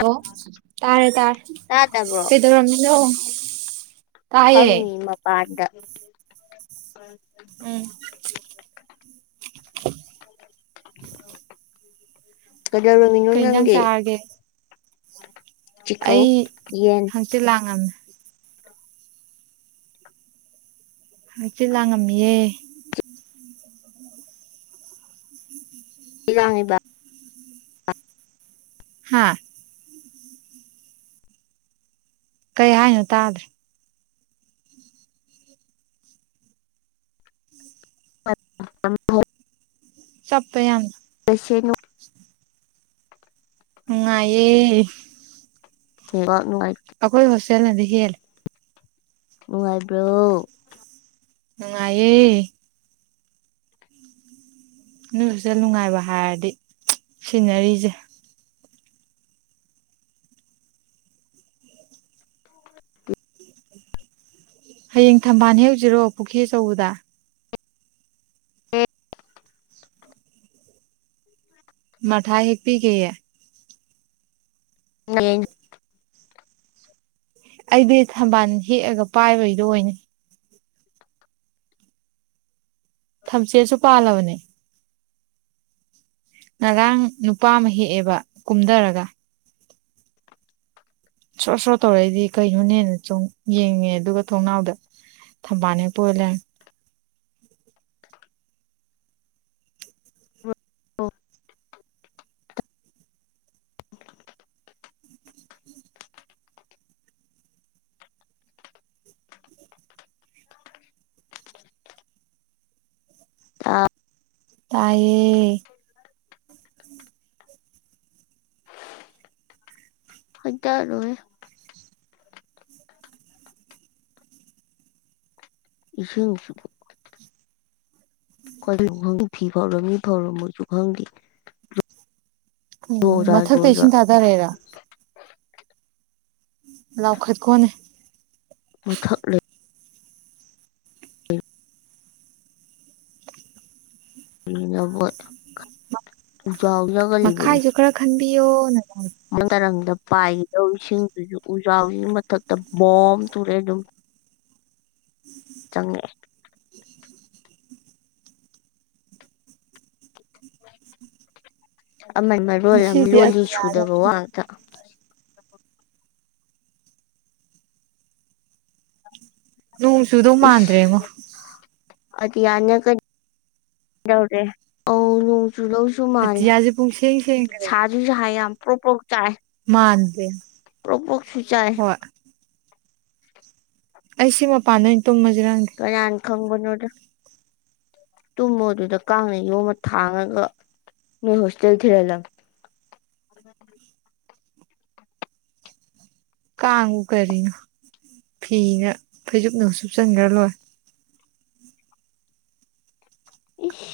ꯑꯣ ꯇꯥꯔꯦ ꯇꯥꯔꯦ ꯇꯥꯗꯕ꯭ꯔꯣ ꯀꯩꯗꯧꯔꯝꯃꯤꯅꯣ ꯐꯝꯃꯤ ꯇꯥꯏꯌꯦ ꯃꯄꯥꯟꯗ ꯎꯝ ꯀꯩꯗꯧꯔꯝꯃꯤꯅꯣ ꯀꯩ ꯏꯟꯖꯥꯡ ꯅꯪꯗꯤ ꯆꯥꯔꯒꯦ ꯆꯤꯀꯧ ꯑꯩ ꯌꯦꯟ ꯍꯪꯆꯤꯠ ꯂꯥꯡꯉꯝꯅꯦ ꯍꯥꯏꯆꯦ ꯂꯥꯡꯉꯝꯃꯤꯌꯦ ꯂꯥꯡꯉꯤꯕ ꯍꯥꯥ ꯀꯩ ꯍꯥꯏꯅꯣ ꯇꯥꯗ꯭ꯔꯦ [unintelligible] ꯆꯞꯄ ꯌꯥꯝ [unintelligible] ꯅꯨꯉꯏꯌꯦ ꯅꯦꯠꯋꯥꯛ ꯅꯨꯡꯉꯥꯏꯇꯦ ꯑꯈꯣꯏ ꯍꯁꯦꯂꯗꯤꯦꯜꯂꯤ ꯎꯅꯨꯡꯥꯏꯔꯤꯕ꯭ꯔꯣ ꯅꯨꯡꯉꯥꯏꯌꯦ ꯅꯣꯏꯁꯨꯁ ꯅꯨꯡꯉꯥꯏꯕ ꯍꯥꯏꯔꯗꯤ ꯁꯤꯅꯔꯤꯁꯦ ꯍꯌꯦꯡ ꯊꯝꯕꯥꯜ ꯍꯦꯛ ꯎꯖꯤꯔꯣ ꯄꯨꯈ꯭ꯔꯤ ꯑꯆꯧꯕꯗ ꯃꯊꯏ ꯍꯦꯛꯄꯤꯒꯦꯌꯦ ꯎ ꯑꯩꯗꯤ ꯊꯝꯕꯥꯜ ꯍꯦꯛꯑꯒ ꯄꯥꯏꯕꯩꯗꯣ ꯑꯣꯏꯅꯤ ꯊꯝꯆꯦꯠꯁꯨ ꯄꯥꯜꯂꯕꯅꯦ ꯉꯔꯥꯡ ꯅꯨꯄꯥ ꯑꯃ ꯍꯦꯛꯑꯦꯕ ꯀꯨꯝꯊꯔꯒ ꯁ꯭ꯔꯣ ꯁ꯭ꯔꯣ ꯇꯧꯔꯛꯏꯗꯤ ꯀꯩꯅꯣꯅꯦꯅ ꯁꯨꯝ ꯌꯦꯡꯉꯦ ꯑꯗꯨꯒ ꯊꯣꯡꯅꯥꯎꯗ ꯊꯝꯕꯥꯜ ꯍꯦꯛꯄ ꯑꯣꯏ ꯂꯩꯔꯝꯃꯦ ꯑꯣ ꯇꯥꯏꯌꯦ [unintelligible] [unintelligible] ꯈ ꯈꯪꯗꯦ ꯐꯤ ꯐꯥꯎꯔ ꯃꯤ ꯐꯥꯎꯔ ꯃꯣꯏꯁꯨ ꯈꯪꯗꯦ ꯎꯝ ꯖꯣꯖꯥ ꯃꯊꯛꯇ ꯖꯣꯖꯥ ꯏꯁꯤꯡꯟ ꯊꯥꯗꯔꯦꯔꯥ ꯂꯧꯎꯈꯠꯀꯣꯅꯦ ꯃꯨꯊꯛꯂꯦ [unintelligible] ꯃꯈꯥꯏꯁꯨ ꯈꯔ ꯈꯟꯕꯤꯌꯣ ꯅ ꯃꯔꯝꯗ ꯄꯥꯏꯒꯗꯧ ꯏꯁꯤꯡꯗꯨꯁꯨ ꯎꯖꯥꯎꯁꯤꯒꯤ ꯃꯊꯛꯇ ꯕꯣꯝ ꯇꯨꯔꯑꯦ ꯑꯗꯨꯝ ꯆꯪꯉꯛꯑꯦ ꯑꯃꯟ ꯃꯔꯣꯜ ꯑꯃ ꯉꯁꯤꯗꯤ ꯂꯣꯜꯂꯤ ꯑꯇꯤꯌꯥꯁꯦ ꯁꯨꯗꯕ ꯋꯥ ꯉꯥꯛꯇ ꯅꯣꯡ ꯆꯨꯗꯧ ꯏꯁ ꯃꯥꯟꯗ꯭ꯔꯦꯉꯣ [unintelligible] ꯁꯨ ꯃꯥꯜꯂꯦ ꯑꯇꯤꯌꯥꯁꯦ ꯄꯨꯡꯁꯦꯡ ꯁꯦꯡꯈ꯭ꯔꯦ ꯁꯥꯁꯨꯁꯨꯥꯏ ꯌꯥꯝ ꯄ꯭ꯔꯣꯛ ꯄ꯭ꯔꯣꯛ ꯆꯥꯛ ꯑꯦ ꯃꯥꯗꯦ ꯆꯥꯏ ꯍꯣꯏ ꯑꯩꯁꯤꯃ ꯄꯥꯟ ꯀꯩꯅ ꯑꯟ ꯈꯪꯕꯅꯣꯗ ꯇꯨꯝꯃꯣ ꯑꯗꯨꯗ ꯀꯥꯡꯅ ꯌꯣꯝꯃ ꯊꯥꯡꯉꯒ ꯅꯣꯏ ꯍꯣꯁꯇꯦꯜ ꯊꯤꯜꯍꯜꯂꯛꯀꯦ ꯎꯝ ꯀꯥꯡꯕꯨ ꯀꯔꯤꯅꯣ ꯐꯤꯅ ꯐꯩꯖꯨꯞꯅ ꯁꯨꯞꯆꯟꯈ꯭ꯔ ꯂꯣꯏꯔ ꯏꯁ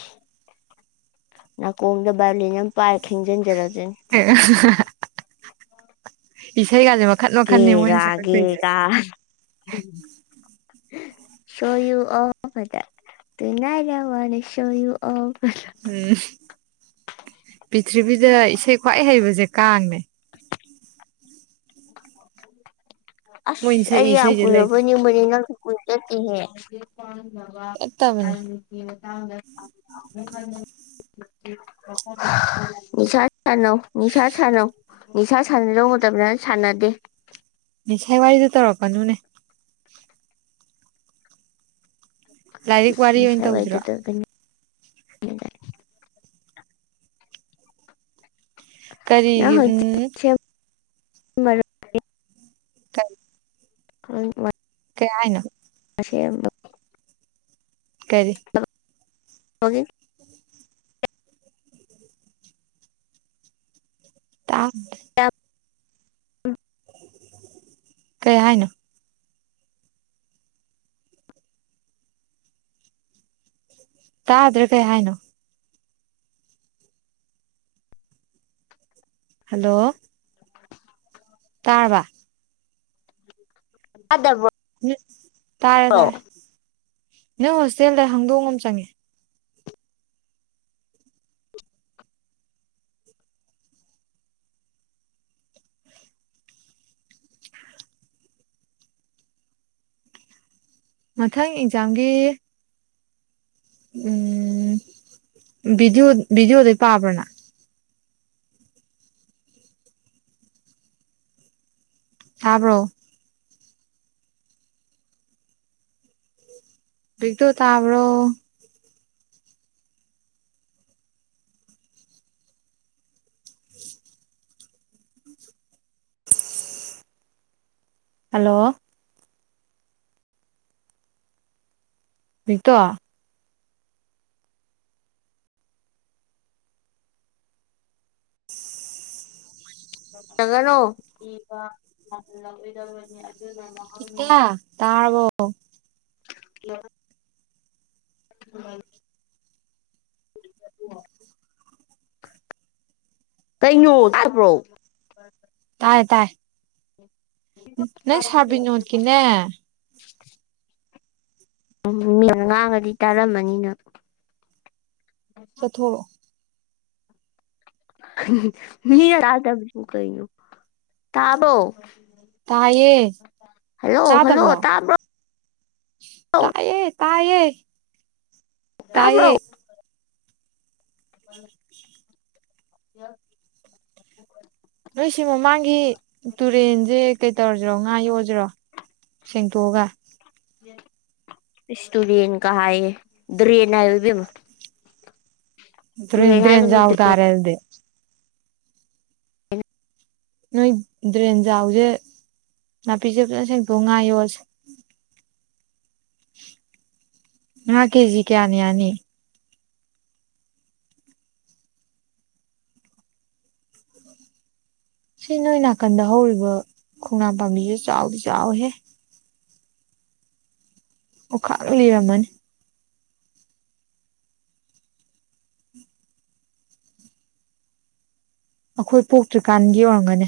ꯅꯥꯀꯣꯡꯗ ꯕꯥꯏꯌꯑꯣꯂꯣꯅꯤꯌꯝ ꯄꯥꯔꯛ ꯍꯤꯡꯖꯤꯟꯖꯔꯁꯤꯟ [unintelligible] [unintelligible] ꯒꯦ ꯃꯣꯏꯅ ꯒꯥ ꯒꯦ ꯁꯛꯂꯛꯇꯣꯏꯁꯦ ꯒꯥ [unintelligible] [unintelligible] ꯎꯝ ꯄ꯭ꯔꯤꯊꯤꯕꯤꯗ ꯏꯁꯩ ꯈ꯭ꯋꯥꯏ ꯍꯩꯕꯁꯦ ꯀꯥꯡꯅꯦ ꯑꯁ ꯃꯣꯏꯅ ꯁꯛꯏ ꯑꯩ ꯌꯥꯝ ꯏꯁꯩꯁꯦ ꯂꯩ ꯀꯨꯏꯔꯕꯣꯏ ꯅꯤꯡ ꯃꯔꯤꯅꯥꯀꯤ ꯍ ꯆꯠꯇꯕꯅꯤ [unintelligible] ꯅꯤꯁꯥ ꯁꯅꯧ ꯅꯤꯁꯥ ꯁꯅꯧ ꯅꯤꯁꯥ ꯁꯥꯟꯅꯗꯧꯕ ꯃꯇꯝꯗ ꯁꯥꯟꯅꯗꯦ ꯅꯤꯡꯁꯥꯏ ꯋꯥꯔꯤꯗꯨ ꯇꯧꯔꯛꯀꯅꯨꯅꯦ ꯂꯥꯏꯔꯤꯛ ꯏꯁ ꯋꯥꯔꯤ ꯅꯤꯁꯥ ꯑꯣꯏꯅ ꯇꯧꯁꯤꯔꯣ ꯋꯥꯏꯗꯨꯗꯒꯅꯤ ꯀꯔꯤꯒꯤ ꯎꯝ [unintelligible] [unintelligible] ꯀꯩ ꯍꯥꯏꯅꯣ ꯑꯁꯦꯝꯕ ꯀꯔꯤ [unintelligible] ꯇꯥꯠ ꯎꯝ ꯀꯩ ꯍꯥꯏꯅꯣ ꯇꯥꯗ꯭ꯔꯦ ꯀꯩ ꯍꯥꯏꯅꯣ ꯍꯜꯂꯣ ꯇꯥꯔꯕ ꯇꯥꯗꯕ꯭ꯔꯣ ꯇꯥꯔꯦ ꯇꯥꯔꯦ ꯅꯪ ꯍꯣꯁꯇꯦꯜꯗ ꯍꯪꯗꯣꯡ ꯑꯃ ꯆꯪꯉꯦ ꯃꯊꯪ ꯑꯦꯛꯖꯥꯝꯒꯤ ꯎꯝ ꯚꯤꯗꯤꯑꯣ ꯚꯤꯗꯤꯑꯣꯗꯩ ꯄꯥꯕ꯭ꯔꯅꯪ ꯇꯥꯕ꯭ꯔꯣ ꯚꯤꯛꯇꯣ ꯇꯥꯕ꯭ꯔꯣ ꯍꯜꯂꯣ ꯚꯤꯛꯇꯣ [unintelligible] ꯇꯥꯔꯕꯣ [unintelligible] ꯀꯩꯩꯅꯣ ꯇꯥꯕ꯭ꯔꯣ ꯇꯥꯏ ꯇꯥꯏ ꯅꯪ ꯁꯔ ꯕꯤꯅꯣꯠꯀꯤꯅꯦ ꯎꯝ ꯃꯤ ꯉꯥꯡꯉꯗꯤ ꯇꯥꯔꯝꯃꯅꯤ ꯅꯪ ꯊꯣꯛꯂꯣ ꯃꯤꯅ ꯇꯗꯕꯁꯨ ꯀꯩꯅꯣ ꯇꯥꯕ꯭ꯔꯣ ꯇꯥꯏꯌꯦ ꯍꯜꯂꯣ ꯍꯜꯂꯣ ꯇꯥꯗꯕ꯭ꯔꯣ ꯇꯥꯕ꯭ꯔꯣ ꯇꯥꯏꯌꯦ ꯇꯥꯏꯌꯦ ꯇꯥꯏꯌꯦ ꯇꯥꯕ꯭ꯔꯣ [inaudible] ꯅꯣꯏꯁꯤ ꯃꯃꯥꯡꯒꯤ ꯇꯨꯔꯦꯟꯁꯦ ꯀꯩꯇꯧꯔꯁꯤꯔꯣ ꯉꯥ ꯌꯣꯛꯑꯁꯤꯔꯣ ꯁꯦꯡꯇꯣꯛ ꯑꯒ ꯏꯁ ꯇꯨꯔꯦꯟ ꯀꯥ ꯍꯥꯏꯌꯦ ꯗ꯭ꯔꯦꯟ ꯍꯥꯏꯌꯨ ꯏꯕꯦꯝꯃ ꯗ꯭ꯔꯦꯟ ꯇꯨꯔꯦꯟ ꯍꯥꯏꯒꯅꯨ ꯗ꯭ꯔꯦꯟꯖꯥꯎ ꯇꯥꯔꯦ ꯑꯗꯨꯗꯤ ꯅꯣꯏ ꯗ꯭ꯔꯦꯟ ꯖꯥꯎꯁꯦ ꯅꯥꯄꯤꯁꯦ ꯐꯖꯅ ꯁꯦꯡꯇꯣꯛ ꯑꯥ ꯉꯥ ꯌꯣꯛ ꯑꯁꯦ ꯉꯥ ꯀꯦꯖꯤ ꯀꯌꯥꯅ ꯌꯥꯅꯤ ꯁꯤ ꯅꯣꯏ ꯅꯥꯀꯟꯗ ꯍꯧꯔꯤꯕ ꯈꯣꯡꯅꯥꯡ ꯄꯥꯝꯕꯤꯁꯦ ꯆꯥꯎꯗꯤ ꯆꯥꯎꯋꯤꯍꯦ ꯑꯣꯈꯥꯛ ꯂꯤꯔꯝꯃꯅꯤ ꯑꯩꯈꯣꯏ ꯄꯣꯛꯇ꯭ꯔꯤꯀꯥꯟꯒꯤ ꯑꯣꯏꯔꯝꯒꯅꯤ